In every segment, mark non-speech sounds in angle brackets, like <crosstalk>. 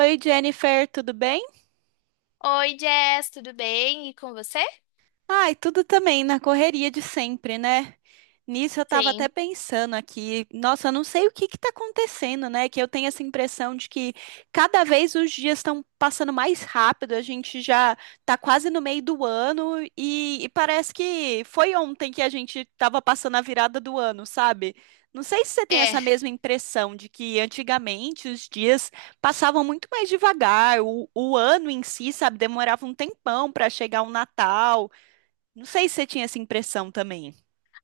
Oi, Jennifer, tudo bem? Oi, Jess, tudo bem? E com você? Ai, tudo também na correria de sempre, né? Nisso eu tava até Sim. pensando aqui, nossa, eu não sei o que que tá acontecendo, né? Que eu tenho essa impressão de que cada vez os dias estão passando mais rápido, a gente já tá quase no meio do ano e parece que foi ontem que a gente tava passando a virada do ano, sabe? Não sei se você tem É. essa mesma impressão de que antigamente os dias passavam muito mais devagar, o ano em si, sabe, demorava um tempão para chegar o Natal. Não sei se você tinha essa impressão também.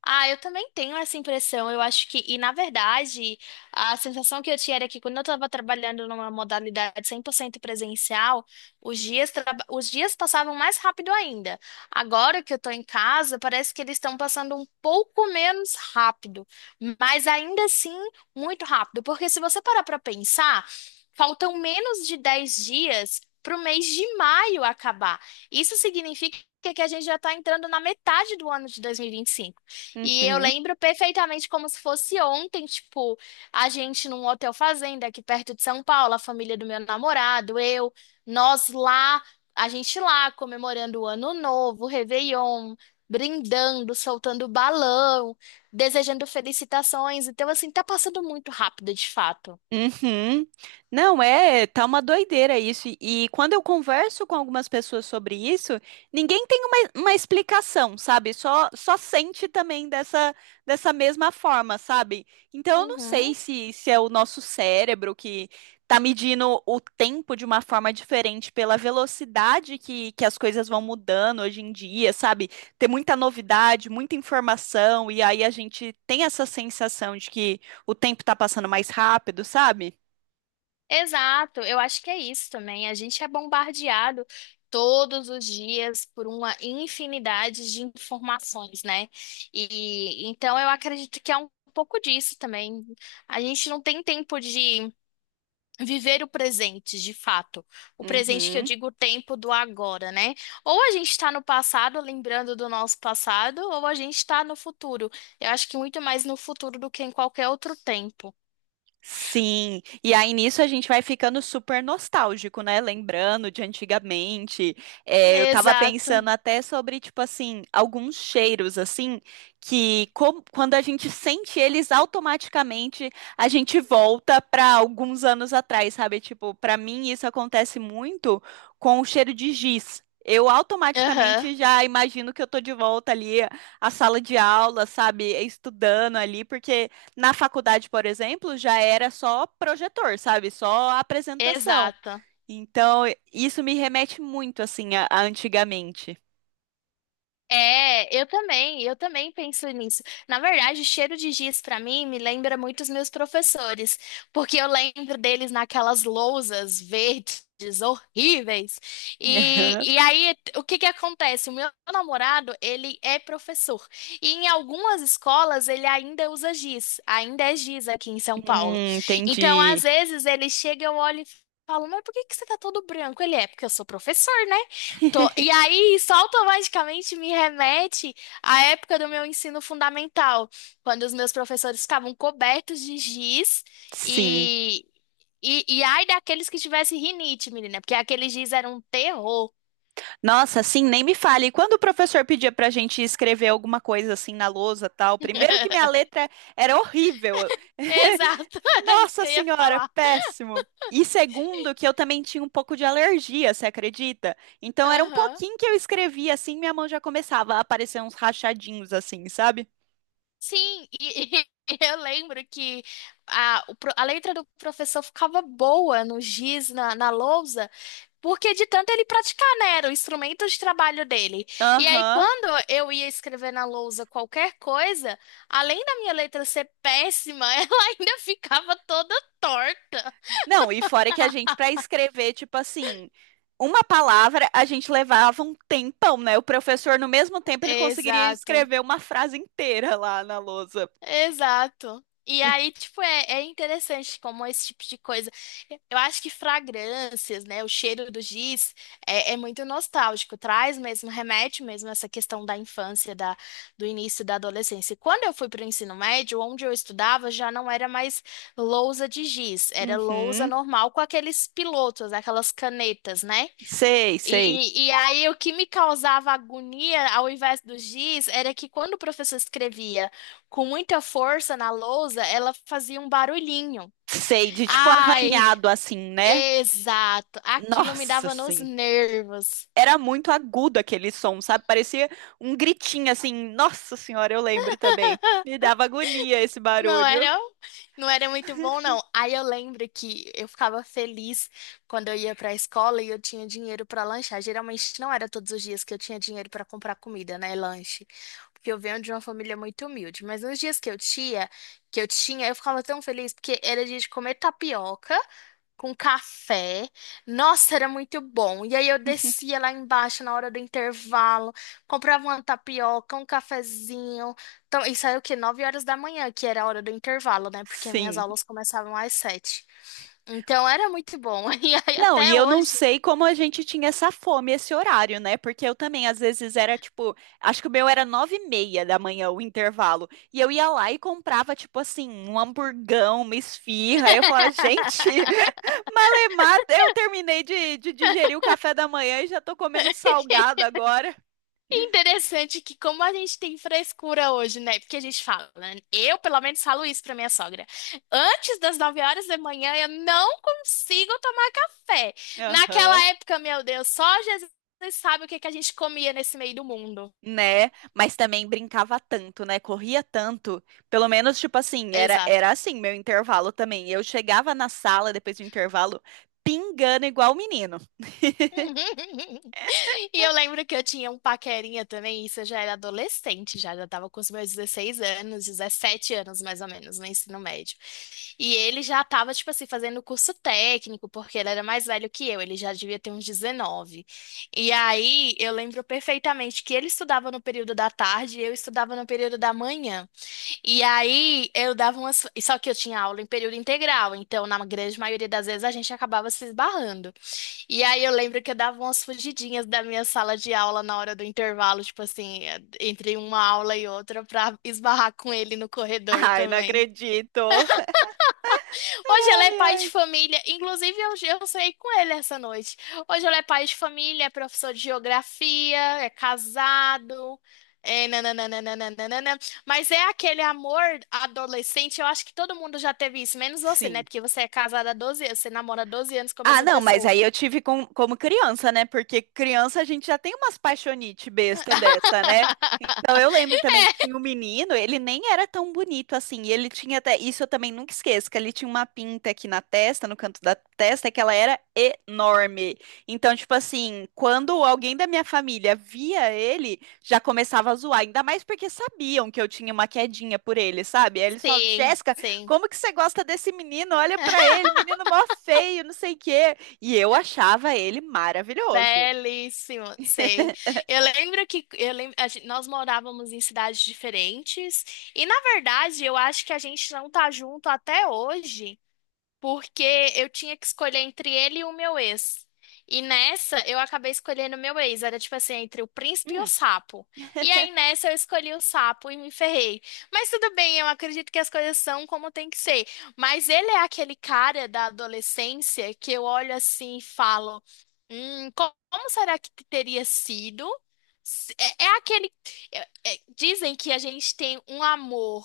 Ah, eu também tenho essa impressão. Eu acho que, e na verdade, a sensação que eu tinha era que quando eu estava trabalhando numa modalidade 100% presencial, os dias passavam mais rápido ainda. Agora que eu estou em casa, parece que eles estão passando um pouco menos rápido, mas ainda assim muito rápido. Porque se você parar para pensar, faltam menos de 10 dias para o mês de maio acabar. Isso significa que a gente já está entrando na metade do ano de dois mil e vinte e cinco. E eu Uhum. lembro perfeitamente como se fosse ontem, tipo, a gente num hotel fazenda aqui perto de São Paulo, a família do meu namorado, eu, nós lá, a gente lá comemorando o Ano Novo, o Réveillon, brindando, soltando balão, desejando felicitações. Então, assim, tá passando muito rápido, de fato. Uhum. Não, é, tá uma doideira isso. E quando eu converso com algumas pessoas sobre isso, ninguém tem uma explicação, sabe? Só sente também dessa mesma forma, sabe? Então eu não sei Uhum. se, se é o nosso cérebro que tá medindo o tempo de uma forma diferente pela velocidade que as coisas vão mudando hoje em dia, sabe? Tem muita novidade, muita informação, e aí a gente tem essa sensação de que o tempo tá passando mais rápido, sabe? Exato, eu acho que é isso também. A gente é bombardeado todos os dias por uma infinidade de informações, né? E então eu acredito que é um pouco disso também. A gente não tem tempo de viver o presente, de fato. O presente que eu Uhum. digo, o tempo do agora, né? Ou a gente está no passado, lembrando do nosso passado, ou a gente está no futuro. Eu acho que muito mais no futuro do que em qualquer outro tempo. Sim, e aí nisso a gente vai ficando super nostálgico, né? Lembrando de antigamente. É, eu tava Exato. pensando até sobre, tipo assim, alguns cheiros, assim, que quando a gente sente eles automaticamente, a gente volta pra alguns anos atrás, sabe? Tipo, pra mim isso acontece muito com o cheiro de giz. Eu Aham. automaticamente já imagino que eu tô de volta ali à sala de aula, sabe? Estudando ali, porque. Na faculdade, por exemplo, já era só projetor, sabe? Só apresentação. Exato. Então, isso me remete muito, assim, a antigamente. É, eu também penso nisso. Na verdade, cheiro de giz pra mim me lembra muito os meus professores, porque eu lembro deles naquelas lousas verdes horríveis. E <laughs> aí, o que que acontece? O meu namorado, ele é professor. E em algumas escolas ele ainda usa giz, ainda é giz aqui em São Paulo. Então, às entendi. vezes ele chega, eu olho e falo, mas por que que você tá todo branco? Ele é, porque eu sou professor, né? E aí, isso automaticamente me remete à época do meu ensino fundamental, quando os meus professores ficavam cobertos de giz Sim. e, e ai daqueles que tivessem rinite, menina, porque aquele giz era um terror. Nossa, assim, nem me fale. E quando o professor pedia pra gente escrever alguma coisa assim na lousa, tal, primeiro que minha <laughs> letra era horrível. <laughs> Exato, <laughs> era isso Nossa que eu ia senhora, falar. péssimo. E segundo, que eu também tinha um pouco de alergia, você acredita? Então era um Aham. pouquinho que eu escrevia assim, minha mão já começava a aparecer uns rachadinhos assim, sabe? Sim, e, <laughs> e eu lembro que a letra do professor ficava boa no giz, na lousa. Porque de tanto ele praticar, né? Era o instrumento de trabalho dele. E aí, Aham. quando eu ia escrever na lousa qualquer coisa, além da minha letra ser péssima, <laughs> ela ainda ficava toda torta. Não, e fora que a gente, pra escrever, tipo assim, uma palavra, a gente levava um tempão, né? O professor, no mesmo tempo, ele conseguiria Exato. escrever uma frase inteira lá na lousa. Exato. E aí, tipo, é interessante como esse tipo de coisa. Eu acho que fragrâncias, né? O cheiro do giz é muito nostálgico, traz mesmo, remete mesmo a essa questão da infância, da, do início da adolescência. E quando eu fui para o ensino médio, onde eu estudava, já não era mais lousa de giz, era lousa Uhum. normal com aqueles pilotos, aquelas canetas, né? Sei, sei. E aí, o que me causava agonia ao invés do giz era que quando o professor escrevia com muita força na lousa, ela fazia um barulhinho. Sei, de tipo Ai, arranhado assim, né? exato. Aquilo me Nossa, dava nos sim. nervos. Era muito agudo aquele som, sabe? Parecia um gritinho assim. Nossa senhora, eu lembro também. Me dava agonia esse Não barulho. era, não era muito bom, não. Aí eu lembro que eu ficava feliz quando eu ia pra escola e eu tinha dinheiro pra lanchar. Geralmente não era todos os dias que eu tinha dinheiro pra comprar comida, né, lanche. Porque eu venho de uma família muito humilde, mas nos dias que eu tinha, eu ficava tão feliz porque era dia de comer tapioca com café. Nossa, era muito bom. E aí eu <laughs> descia lá embaixo na hora do intervalo, comprava uma tapioca, um cafezinho. Então, isso aí é o quê? 9 horas da manhã, que era a hora do intervalo, né? Porque minhas Sim. aulas começavam às 7. Então era muito bom. <laughs> E aí Não, e até eu não hoje. sei como a gente tinha essa fome, esse horário, né? Porque eu também, às vezes, era tipo, acho que o meu era 9h30 da manhã, o intervalo. E eu ia lá e comprava, tipo assim, um hamburgão, uma esfirra. Aí eu falava, gente, <laughs> <laughs> malemar, eu terminei de digerir o café da manhã e já tô comendo um salgado agora. E interessante que como a gente tem frescura hoje, né? Porque a gente fala, né? Eu pelo menos falo isso pra minha sogra. Antes das 9 horas da manhã eu não consigo tomar café. Aham. Naquela época, meu Deus, só Jesus sabe o que que a gente comia nesse meio do mundo. Né? Mas também brincava tanto, né? Corria tanto. Pelo menos, tipo assim, era, Exato. era assim meu intervalo também. Eu chegava na sala depois do intervalo pingando igual o menino. <laughs> <laughs> E eu lembro que eu tinha um paquerinha também, isso eu já era adolescente, já tava com os meus 16 anos, 17 anos mais ou menos, no ensino médio. E ele já tava, tipo assim, fazendo curso técnico, porque ele era mais velho que eu, ele já devia ter uns 19. E aí eu lembro perfeitamente que ele estudava no período da tarde e eu estudava no período da manhã. E aí eu dava umas. Só que eu tinha aula em período integral, então na grande maioria das vezes a gente acabava se esbarrando. E aí eu lembro que eu dava umas fugidinhas da minha sala de aula na hora do intervalo, tipo assim, entre uma aula e outra, pra esbarrar com ele no corredor Ai, não também. acredito. Hoje ele é Ai, pai de ai. família, inclusive eu saí com ele essa noite. Hoje ele é pai de família, é professor de geografia, é casado, é nananana. Mas é aquele amor adolescente, eu acho que todo mundo já teve isso, menos você, né? Sim. Porque você é casada há 12 anos, você namora há 12 anos com a Ah, mesma não, mas pessoa. aí eu tive como criança, né? Porque criança a gente já tem umas paixonite besta dessa, né? Então eu <laughs> lembro também que tinha um menino, ele nem era tão bonito assim, e ele tinha até, isso eu também nunca esqueço, que ele tinha uma pinta aqui na testa, no canto da testa, que ela era enorme. Então, tipo assim, quando alguém da minha família via ele, já começava a zoar, ainda mais porque sabiam que eu tinha uma quedinha por ele, sabe? Aí eles falavam, Sim, Jéssica, sim. como que você gosta desse menino? Olha pra ele, menino mó feio, não sei o quê. E eu achava ele maravilhoso. Belíssimo, sei. Eu lembro, nós morávamos em cidades diferentes e, na verdade, eu acho que a gente não tá junto até hoje, porque eu tinha que escolher entre ele e o meu ex. E nessa, eu acabei escolhendo o meu ex. Era tipo assim, entre o príncipe e o Hum. sapo. E <laughs> aí nessa, eu escolhi o sapo e me ferrei. Mas tudo bem, eu acredito que as coisas são como tem que ser. Mas ele é aquele cara da adolescência que eu olho assim e falo: como será que teria sido? É aquele. Dizem que a gente tem um amor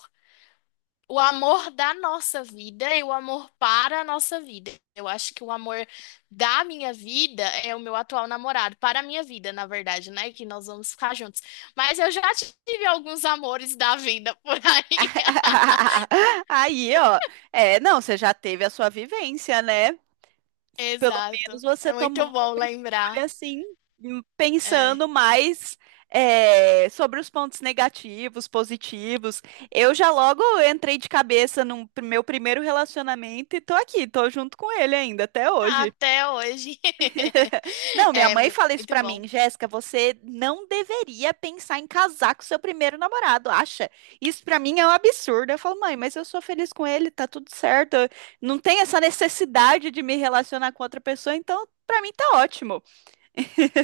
o amor da nossa vida e o amor para a nossa vida. Eu acho que o amor da minha vida é o meu atual namorado, para a minha vida, na verdade, né? Que nós vamos ficar juntos. Mas eu já tive alguns amores da vida por aí. Aí, ó, é, não, você já teve a sua vivência, né? <laughs> Pelo menos Exato. É você tomou muito uma bom lembrar. escolha assim, É. pensando mais é, sobre os pontos negativos, positivos. Eu já logo entrei de cabeça no meu primeiro relacionamento e tô aqui, tô junto com ele ainda até hoje. Até hoje. <laughs> <laughs> Não, minha É mãe fala isso muito pra bom. mim, Jéssica, você não deveria pensar em casar com seu primeiro namorado, acha? Isso pra mim é um absurdo. Eu falo, mãe, mas eu sou feliz com ele, tá tudo certo. Eu Não tem essa necessidade de me relacionar com outra pessoa, então pra mim tá ótimo.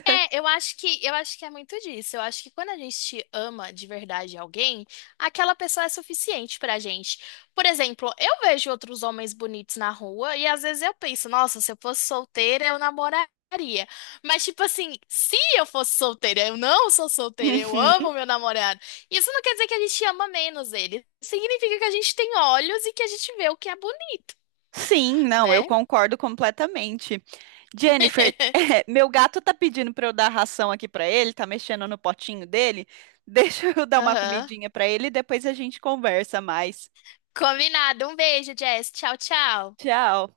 É, eu acho que é muito disso. Eu acho que quando a gente ama de verdade alguém, aquela pessoa é suficiente pra gente. Por exemplo, eu vejo outros homens bonitos na rua e às vezes eu penso, nossa, se eu fosse solteira, eu namoraria. Mas tipo assim, se eu fosse solteira, eu não sou solteira, eu Uhum. amo meu namorado. Isso não quer dizer que a gente ama menos ele. Significa que a gente tem olhos e que a gente vê o que é bonito, Sim, não, eu né? concordo completamente. Jennifer, <laughs> <laughs> meu gato tá pedindo pra eu dar ração aqui pra ele, tá mexendo no potinho dele. Deixa eu <laughs> dar uma Aham. comidinha pra ele e depois a gente conversa mais. Combinado. Um beijo, Jess. Tchau, tchau. Tchau.